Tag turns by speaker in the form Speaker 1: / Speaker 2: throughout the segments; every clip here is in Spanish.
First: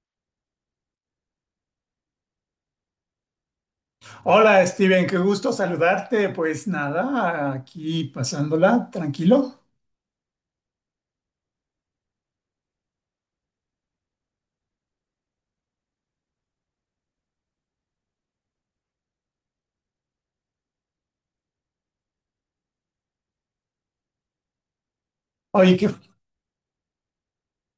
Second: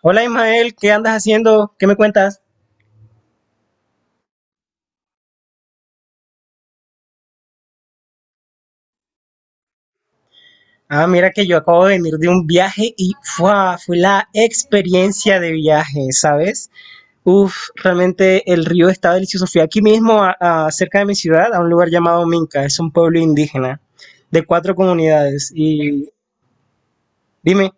Speaker 1: Hola Ismael, ¿qué andas haciendo? ¿Qué me cuentas?
Speaker 2: Hola Steven, qué gusto saludarte. Pues nada, aquí pasándola, tranquilo.
Speaker 1: Ah, mira que yo acabo de venir de un viaje y ¡fua! Fue la experiencia de viaje, ¿sabes? Uf, realmente el río está delicioso. Fui aquí mismo, cerca de mi ciudad, a un lugar llamado Minca, es un pueblo indígena de cuatro comunidades.
Speaker 2: Oye,
Speaker 1: Y dime.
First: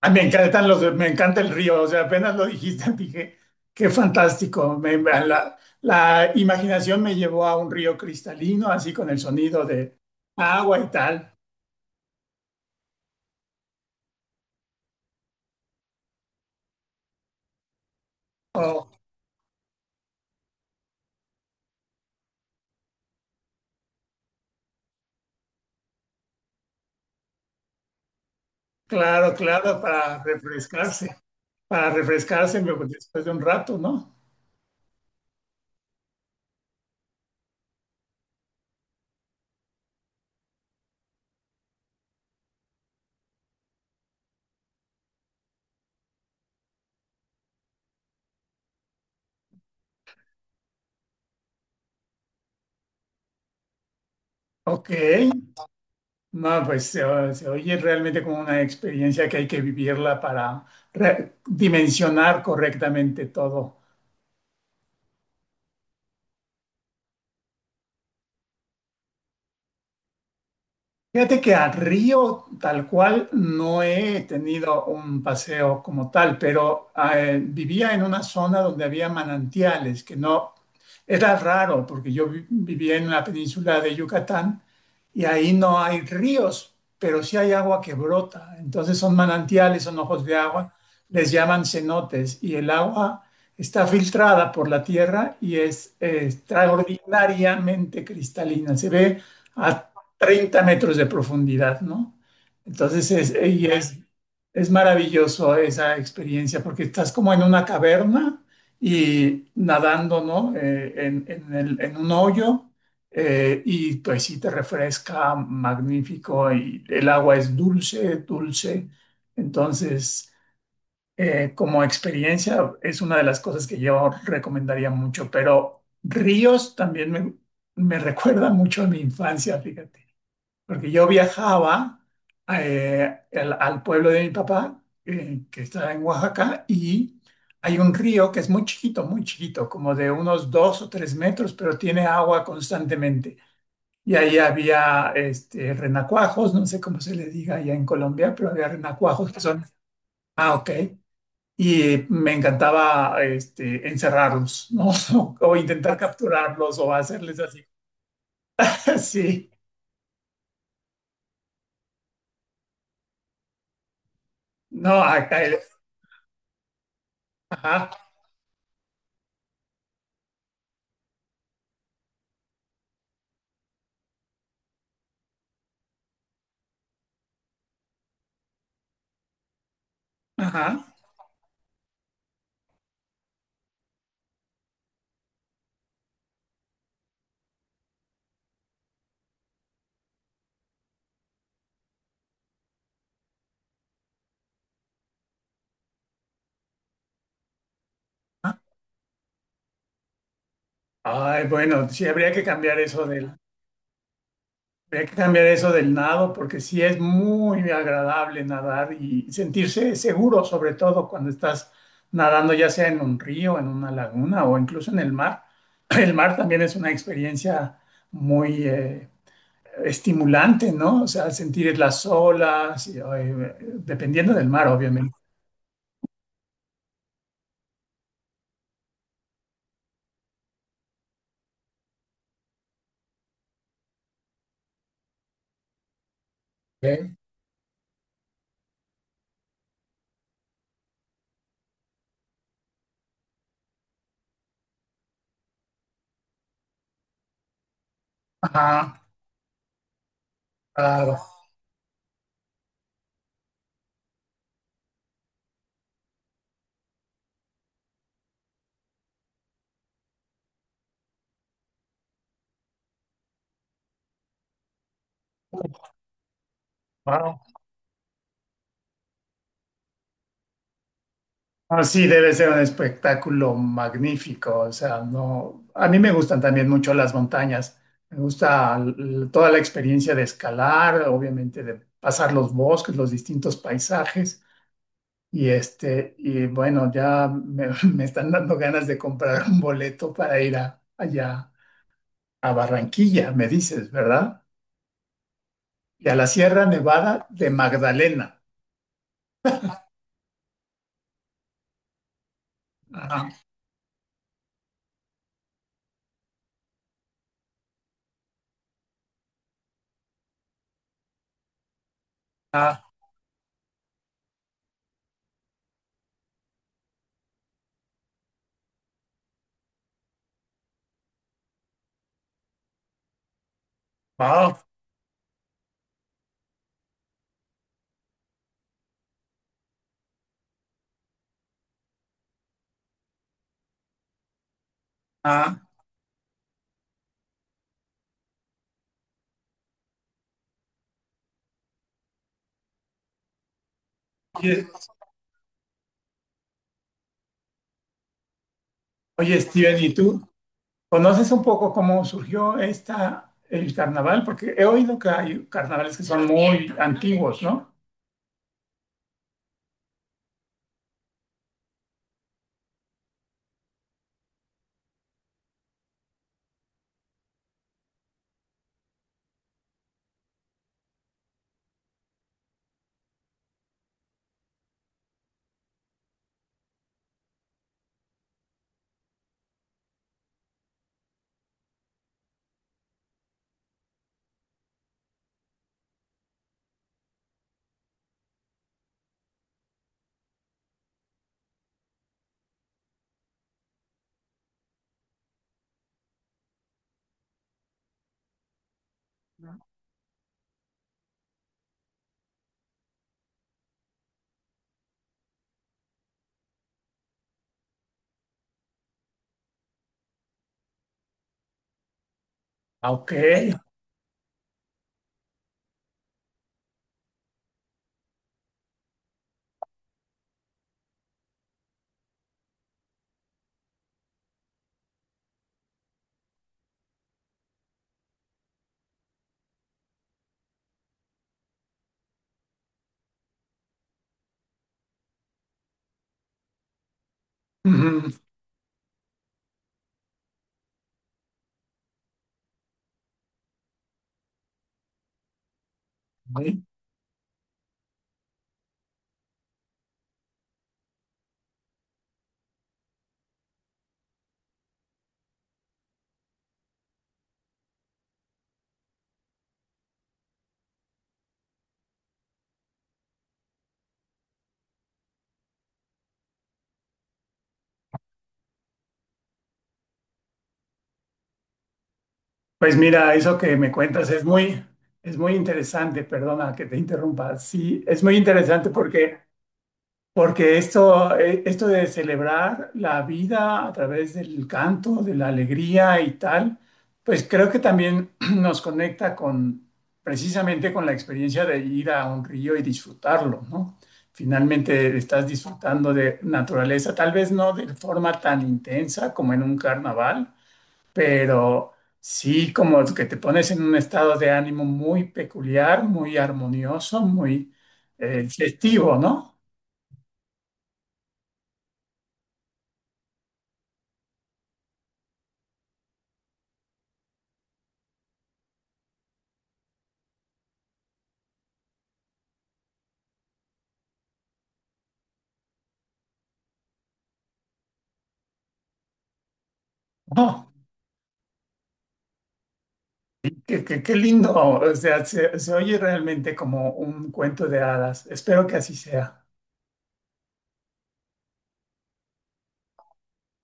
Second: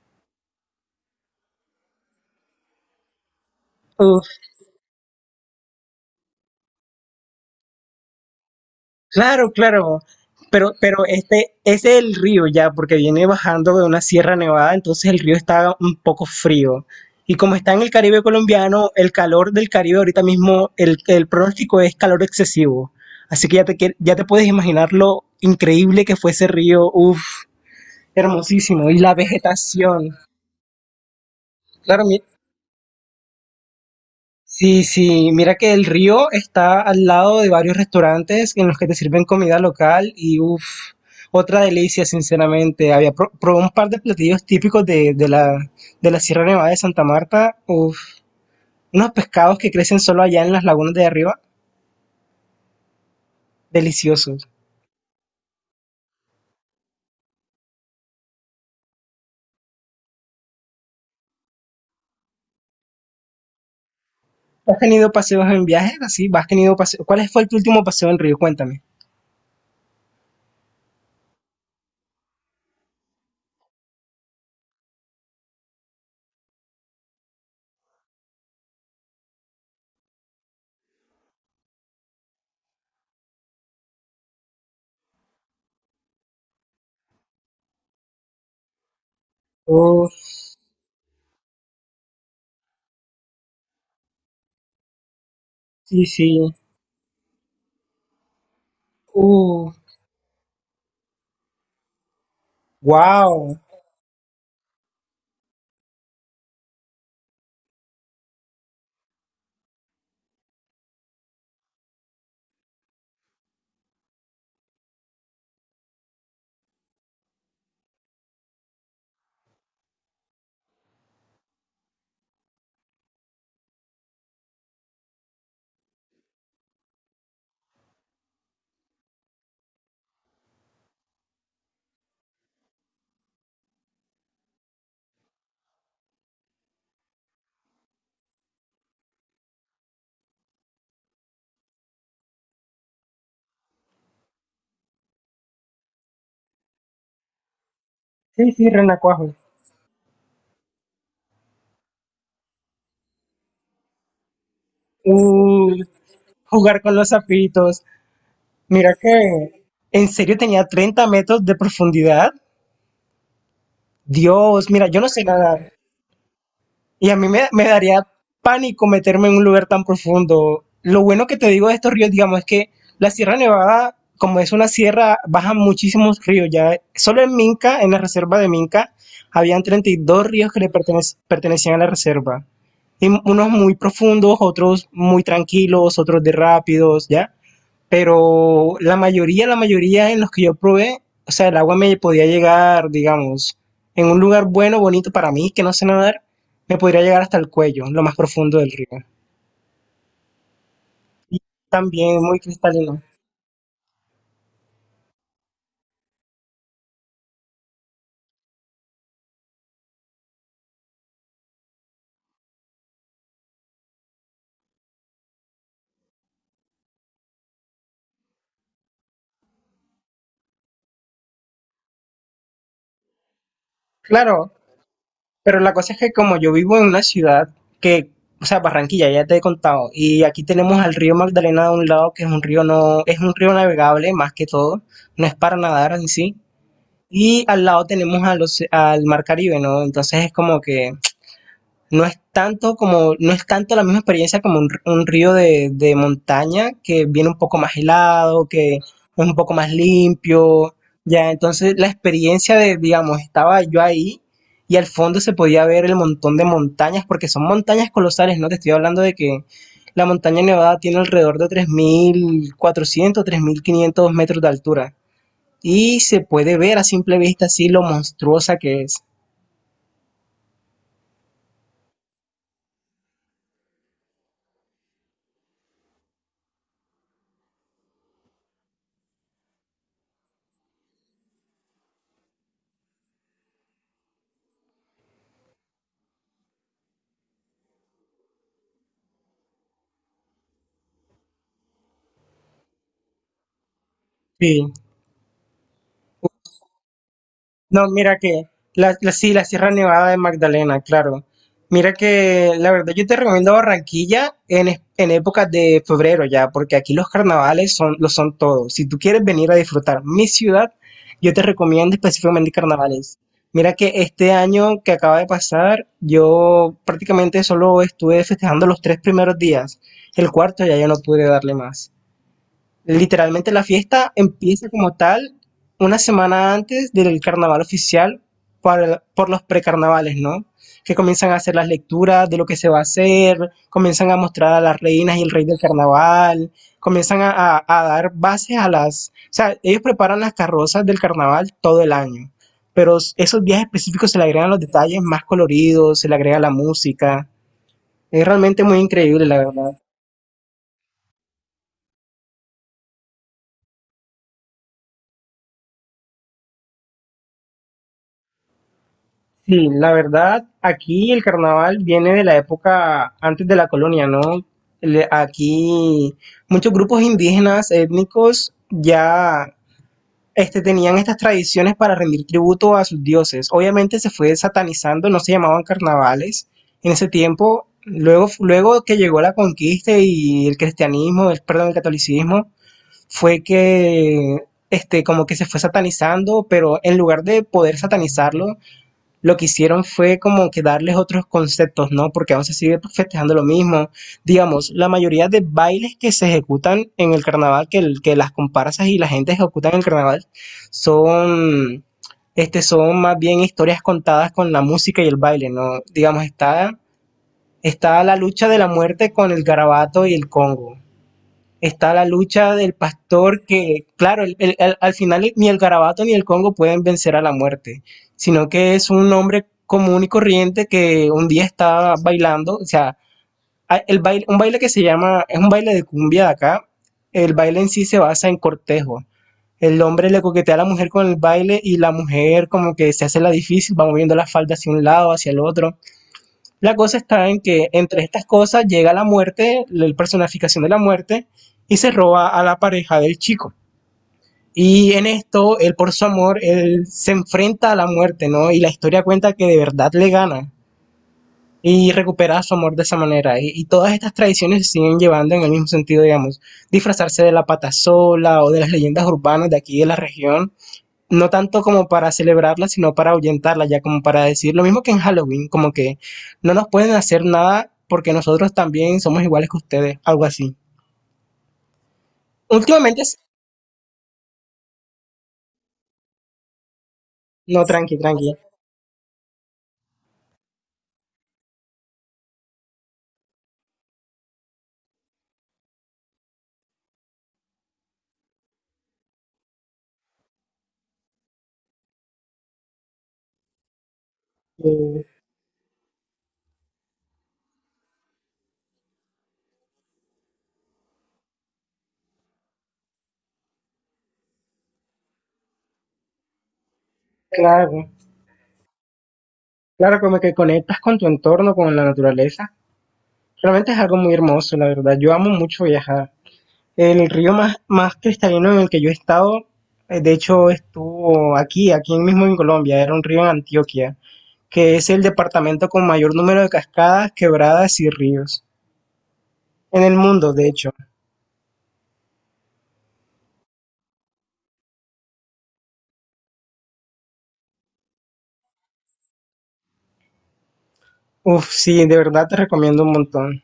Speaker 2: me encanta el río. O sea, apenas lo dijiste, dije, qué fantástico. La imaginación me llevó a un río cristalino, así con el
Speaker 1: Claro,
Speaker 2: sonido de
Speaker 1: claro. Pero,
Speaker 2: agua y
Speaker 1: pero
Speaker 2: tal.
Speaker 1: este, ese es el río ya, porque viene bajando de una sierra nevada, entonces el río está un poco frío. Y como está en el Caribe
Speaker 2: Oh,
Speaker 1: colombiano, el calor del Caribe ahorita mismo, el pronóstico es calor excesivo. Así que ya te puedes imaginar lo increíble que fue ese río. Uf, hermosísimo. Y la
Speaker 2: claro, claro,
Speaker 1: vegetación.
Speaker 2: para refrescarse, para
Speaker 1: Claro,
Speaker 2: refrescarse me- después de un rato, ¿no?
Speaker 1: sí, sí, mira que el río está al lado de varios restaurantes en los que te sirven comida local y uff, otra delicia, sinceramente. Había probé un par de platillos típicos de la Sierra Nevada de Santa Marta, uff, unos pescados que crecen solo allá en las lagunas de arriba, deliciosos.
Speaker 2: Ok. No, pues se oye realmente como una experiencia que hay que vivirla para dimensionar correctamente todo.
Speaker 1: ¿Has tenido paseos en viajes así? ¿Has tenido paseo? ¿Cuál fue tu último paseo en río? Cuéntame.
Speaker 2: Fíjate que a Río tal cual no he tenido un paseo como tal, pero vivía en una zona donde había manantiales, que no era raro porque yo vivía en la península de Yucatán y ahí no hay ríos, pero sí hay agua que brota. Entonces son manantiales, son ojos
Speaker 1: Uff,
Speaker 2: de agua, les llaman cenotes y el agua está filtrada por la tierra y es
Speaker 1: sí, sí.
Speaker 2: extraordinariamente cristalina. Se ve
Speaker 1: Uh,
Speaker 2: a 30 metros de profundidad, ¿no? Entonces es,
Speaker 1: wow.
Speaker 2: y es, es maravilloso esa experiencia porque estás como en una caverna y nadando, ¿no? En un hoyo, y pues sí te refresca, magnífico, y el agua es dulce, dulce. Entonces, como experiencia es una de las cosas que yo recomendaría mucho, pero ríos también me recuerda mucho a mi infancia, fíjate. Porque yo viajaba al pueblo de mi papá, que está en Oaxaca, y hay un río que es muy chiquito, como de unos 2 o 3 metros, pero tiene agua constantemente. Y ahí había este, renacuajos, no sé cómo se le diga allá en Colombia, pero
Speaker 1: Sí,
Speaker 2: había
Speaker 1: sí,
Speaker 2: renacuajos
Speaker 1: renacuajo.
Speaker 2: que son, ah, ok. Y me encantaba este, encerrarlos, ¿no? O,
Speaker 1: Uh,
Speaker 2: intentar capturarlos
Speaker 1: jugar
Speaker 2: o
Speaker 1: con los
Speaker 2: hacerles así.
Speaker 1: zapitos. Mira
Speaker 2: Sí,
Speaker 1: que en serio tenía 30 metros de profundidad. Dios, mira, yo
Speaker 2: no,
Speaker 1: no sé
Speaker 2: acá,
Speaker 1: nadar. Y a mí me
Speaker 2: ajá,
Speaker 1: daría pánico meterme en un lugar tan profundo. Lo bueno que te digo de estos ríos, digamos, es que la Sierra Nevada, como es una sierra, bajan muchísimos ríos. Ya solo en Minca, en la reserva de Minca, habían 32 ríos que le
Speaker 2: ajá.
Speaker 1: pertenecían a la reserva. Y unos muy profundos, otros muy tranquilos, otros de rápidos, ¿ya? Pero la mayoría en los que yo probé, o sea, el agua me podía llegar, digamos, en un lugar bueno, bonito para mí, que no sé nadar, me podría llegar hasta el cuello, lo más profundo del río. Y
Speaker 2: Ay, bueno, sí,
Speaker 1: también muy cristalino.
Speaker 2: habría que cambiar eso del nado, porque sí es muy agradable nadar y sentirse seguro, sobre todo cuando estás nadando, ya sea en un río, en una laguna o incluso en el mar. El mar también es una experiencia muy estimulante, ¿no? O sea, sentir las olas, y, ay, dependiendo del
Speaker 1: Claro,
Speaker 2: mar, obviamente.
Speaker 1: pero la cosa es que como yo vivo en una ciudad que, o sea, Barranquilla, ya te he contado, y aquí tenemos al río Magdalena de un lado, que es un río no, es un río navegable más que todo, no es para nadar en sí.
Speaker 2: ¿Ok?
Speaker 1: Y al lado tenemos al Mar Caribe, ¿no? Entonces es como que no es tanto como, no es tanto la misma experiencia como un río de montaña que viene un poco más helado, que es
Speaker 2: Ajá,
Speaker 1: un poco más limpio.
Speaker 2: claro.
Speaker 1: Ya, entonces la experiencia de, digamos, estaba yo ahí y al fondo se podía ver el montón de montañas, porque son montañas colosales, ¿no? Te estoy hablando de que la montaña Nevada tiene alrededor de 3.400 3.500 metros de altura. Y se puede ver a simple
Speaker 2: Wao.
Speaker 1: vista así lo monstruosa que es.
Speaker 2: Ah, sí, debe ser un espectáculo magnífico. O sea, no, a mí me gustan también mucho las montañas. Me gusta toda la experiencia de escalar, obviamente de pasar los bosques, los distintos paisajes. Y este, y bueno, ya me están dando ganas de comprar un boleto para ir allá a Barranquilla, me dices, ¿verdad?
Speaker 1: Sí.
Speaker 2: Y a la Sierra Nevada de
Speaker 1: No, mira
Speaker 2: Magdalena.
Speaker 1: que sí, la Sierra Nevada de Magdalena, claro. Mira que la verdad yo te
Speaker 2: Ajá.
Speaker 1: recomiendo Barranquilla en, en épocas de febrero ya, porque aquí los carnavales son, lo son todo. Si tú quieres venir a disfrutar mi ciudad, yo te recomiendo específicamente
Speaker 2: Ah,
Speaker 1: carnavales. Mira que este año que acaba de pasar, yo prácticamente solo estuve festejando los tres primeros días. El cuarto ya yo no pude darle más. Literalmente la fiesta
Speaker 2: wow.
Speaker 1: empieza como tal una semana antes del carnaval oficial para por los precarnavales, ¿no? Que comienzan a hacer las lecturas de lo que se va a hacer, comienzan a mostrar a las reinas y el rey del
Speaker 2: Ah.
Speaker 1: carnaval, comienzan a, a dar bases a las... O sea, ellos preparan las carrozas del carnaval todo el año, pero esos días específicos se le agregan los
Speaker 2: Oye,
Speaker 1: detalles más coloridos, se le agrega la música. Es realmente muy increíble, la
Speaker 2: oye,
Speaker 1: verdad.
Speaker 2: Steven, ¿y tú? ¿Conoces un poco cómo surgió esta, el carnaval? Porque he oído que hay carnavales que son muy antiguos, ¿no?
Speaker 1: Sí, la verdad, aquí el carnaval viene de la época antes de la colonia, ¿no? Aquí muchos grupos indígenas étnicos ya tenían estas tradiciones para rendir tributo a sus dioses. Obviamente se fue satanizando, no se llamaban carnavales en ese tiempo. Luego que llegó la conquista y el cristianismo, el, perdón, el catolicismo, fue que como que se fue satanizando, pero en lugar de poder satanizarlo, lo que hicieron fue como que darles otros conceptos, ¿no? Porque aún se sigue festejando lo mismo. Digamos, la mayoría de bailes que se ejecutan en el carnaval, que, que las comparsas y la gente ejecutan en el carnaval, son, son más bien historias contadas con la música y el baile, ¿no? Digamos, está, está la lucha de la muerte con el garabato y el congo, está la lucha del
Speaker 2: Ah, ok.
Speaker 1: pastor que, claro, al final ni el garabato ni el Congo pueden vencer a la muerte, sino que es un hombre común y corriente que un día está bailando, o sea, el baile, un baile que se llama, es un baile de cumbia de acá, el baile en sí se basa en cortejo. El hombre le coquetea a la mujer con el baile y la mujer como que se hace la difícil, va moviendo la falda hacia un lado, hacia el otro. La cosa está en que entre
Speaker 2: Ujú.
Speaker 1: estas cosas llega la muerte, la personificación de la muerte, y se roba a la pareja del chico. Y en esto, él por su amor, él se enfrenta a la muerte, ¿no? Y la historia cuenta que de verdad le gana y recupera su amor de esa manera. Y todas estas tradiciones se siguen llevando en el mismo sentido, digamos, disfrazarse de la patasola o de las leyendas urbanas de aquí de la región, no tanto como para celebrarla, sino para ahuyentarla, ya como para decir lo mismo que en Halloween, como que no nos pueden hacer nada porque nosotros también somos iguales que ustedes, algo así.
Speaker 2: Pues
Speaker 1: Últimamente,
Speaker 2: mira, eso que me cuentas es muy, interesante. Perdona que te interrumpa.
Speaker 1: no,
Speaker 2: Sí,
Speaker 1: tranqui,
Speaker 2: es muy
Speaker 1: tranqui.
Speaker 2: interesante porque esto de celebrar la vida a través del canto, de la alegría y tal, pues creo que también nos conecta con precisamente con la experiencia de ir a un río y disfrutarlo, ¿no? Finalmente
Speaker 1: Eh,
Speaker 2: estás disfrutando de naturaleza, tal vez no de forma tan intensa como en un carnaval, pero sí como que te pones en un estado de ánimo muy peculiar, muy armonioso, muy
Speaker 1: claro,
Speaker 2: festivo, ¿no?
Speaker 1: claro, como que conectas con tu entorno, con la naturaleza. Realmente es algo muy hermoso, la verdad. Yo amo mucho viajar. El río más cristalino en el que yo he estado, de hecho, estuvo aquí, aquí mismo en Colombia, era un río en Antioquia, que es el departamento con mayor número de cascadas, quebradas y ríos en el mundo, de hecho.
Speaker 2: Qué, qué lindo, o sea, se oye realmente como un cuento de hadas. Espero que así sea.
Speaker 1: Uf, sí, de verdad te recomiendo un montón.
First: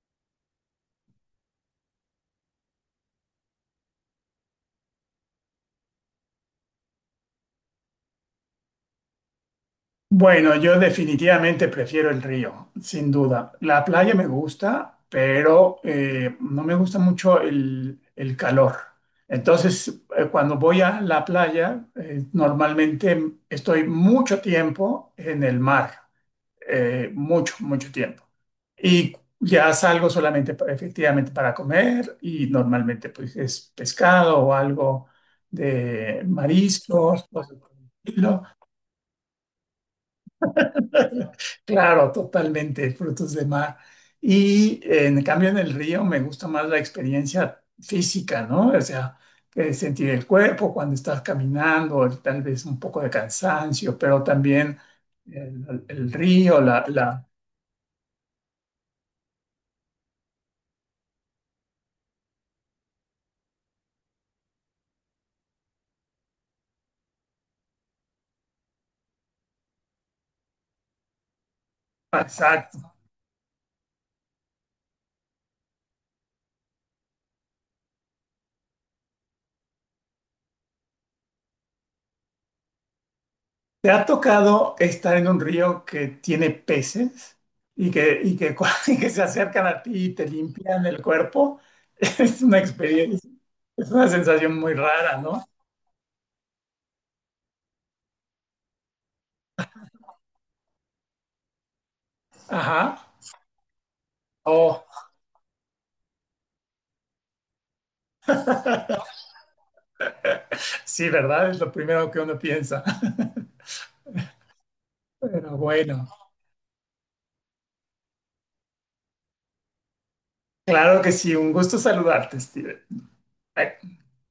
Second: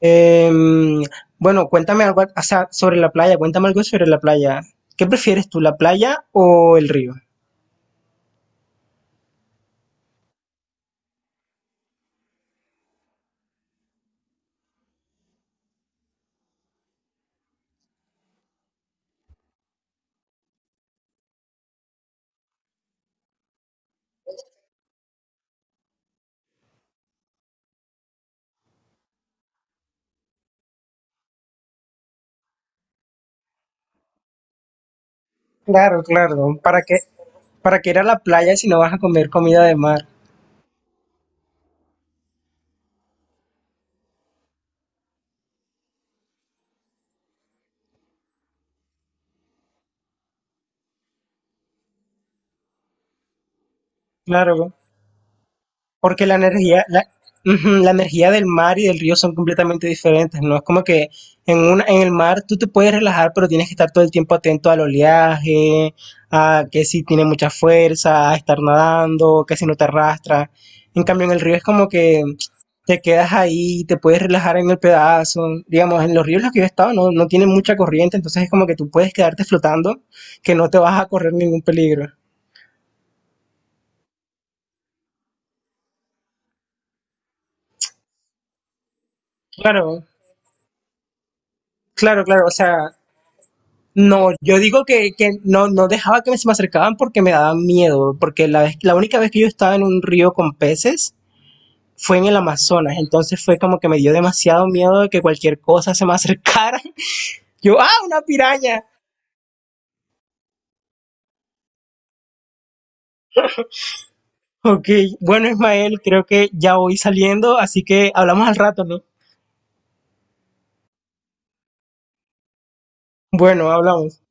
Speaker 1: Em, bueno, cuéntame algo, o sea, sobre la playa, cuéntame algo sobre la playa. ¿Qué prefieres tú, la playa o el río?
Speaker 2: Bueno, yo definitivamente prefiero el río, sin duda. La playa me gusta, pero no me gusta mucho el calor. Entonces, cuando voy a la playa, normalmente estoy mucho tiempo en el mar. Mucho, mucho tiempo. Y ya salgo solamente efectivamente para comer y normalmente pues es pescado o algo
Speaker 1: Claro,
Speaker 2: de
Speaker 1: claro,
Speaker 2: mariscos, cosas por
Speaker 1: ¿para
Speaker 2: el
Speaker 1: qué ir a la
Speaker 2: estilo.
Speaker 1: playa si no vas a comer comida de mar?
Speaker 2: Claro, totalmente, frutos de mar. Y en cambio en el río me gusta más la experiencia física, ¿no? O sea, sentir el cuerpo cuando estás caminando, tal vez un poco de cansancio, pero
Speaker 1: Claro.
Speaker 2: también el
Speaker 1: Porque la
Speaker 2: río.
Speaker 1: energía, la, ujú, la energía del mar y del río son completamente diferentes, ¿no? Es como que en una, en el mar tú te puedes relajar, pero tienes que estar todo el tiempo atento al oleaje, a que si tiene mucha fuerza, a estar nadando, que si no te arrastra. En cambio, en el río es como que
Speaker 2: La,
Speaker 1: te quedas ahí, te puedes relajar en el pedazo. Digamos, en los ríos en los que yo he estado no, no tienen mucha corriente, entonces es como que tú puedes quedarte flotando, que no te vas a correr ningún peligro.
Speaker 2: ¿Te ha tocado estar en un río que tiene peces y y que se acercan a ti
Speaker 1: Claro,
Speaker 2: y te limpian el cuerpo?
Speaker 1: claro,
Speaker 2: Es
Speaker 1: claro. O
Speaker 2: una
Speaker 1: sea,
Speaker 2: experiencia, es una
Speaker 1: no, yo
Speaker 2: sensación muy
Speaker 1: digo
Speaker 2: rara,
Speaker 1: que
Speaker 2: ¿no?
Speaker 1: no, no dejaba que se me acercaban porque me daban miedo, porque la vez, la única vez que yo estaba en un río con peces fue en el Amazonas,
Speaker 2: Ajá.
Speaker 1: entonces fue como que me dio demasiado
Speaker 2: Oh,
Speaker 1: miedo de que cualquier cosa se me acercara. Yo, ah, una piraña.
Speaker 2: sí, ¿verdad? Es lo primero que uno piensa.
Speaker 1: Ok, bueno,
Speaker 2: Pero
Speaker 1: Ismael,
Speaker 2: bueno,
Speaker 1: creo que ya voy saliendo, así que hablamos al rato, ¿no?
Speaker 2: claro que sí, un gusto saludarte, Steven.
Speaker 1: Bueno, hablamos.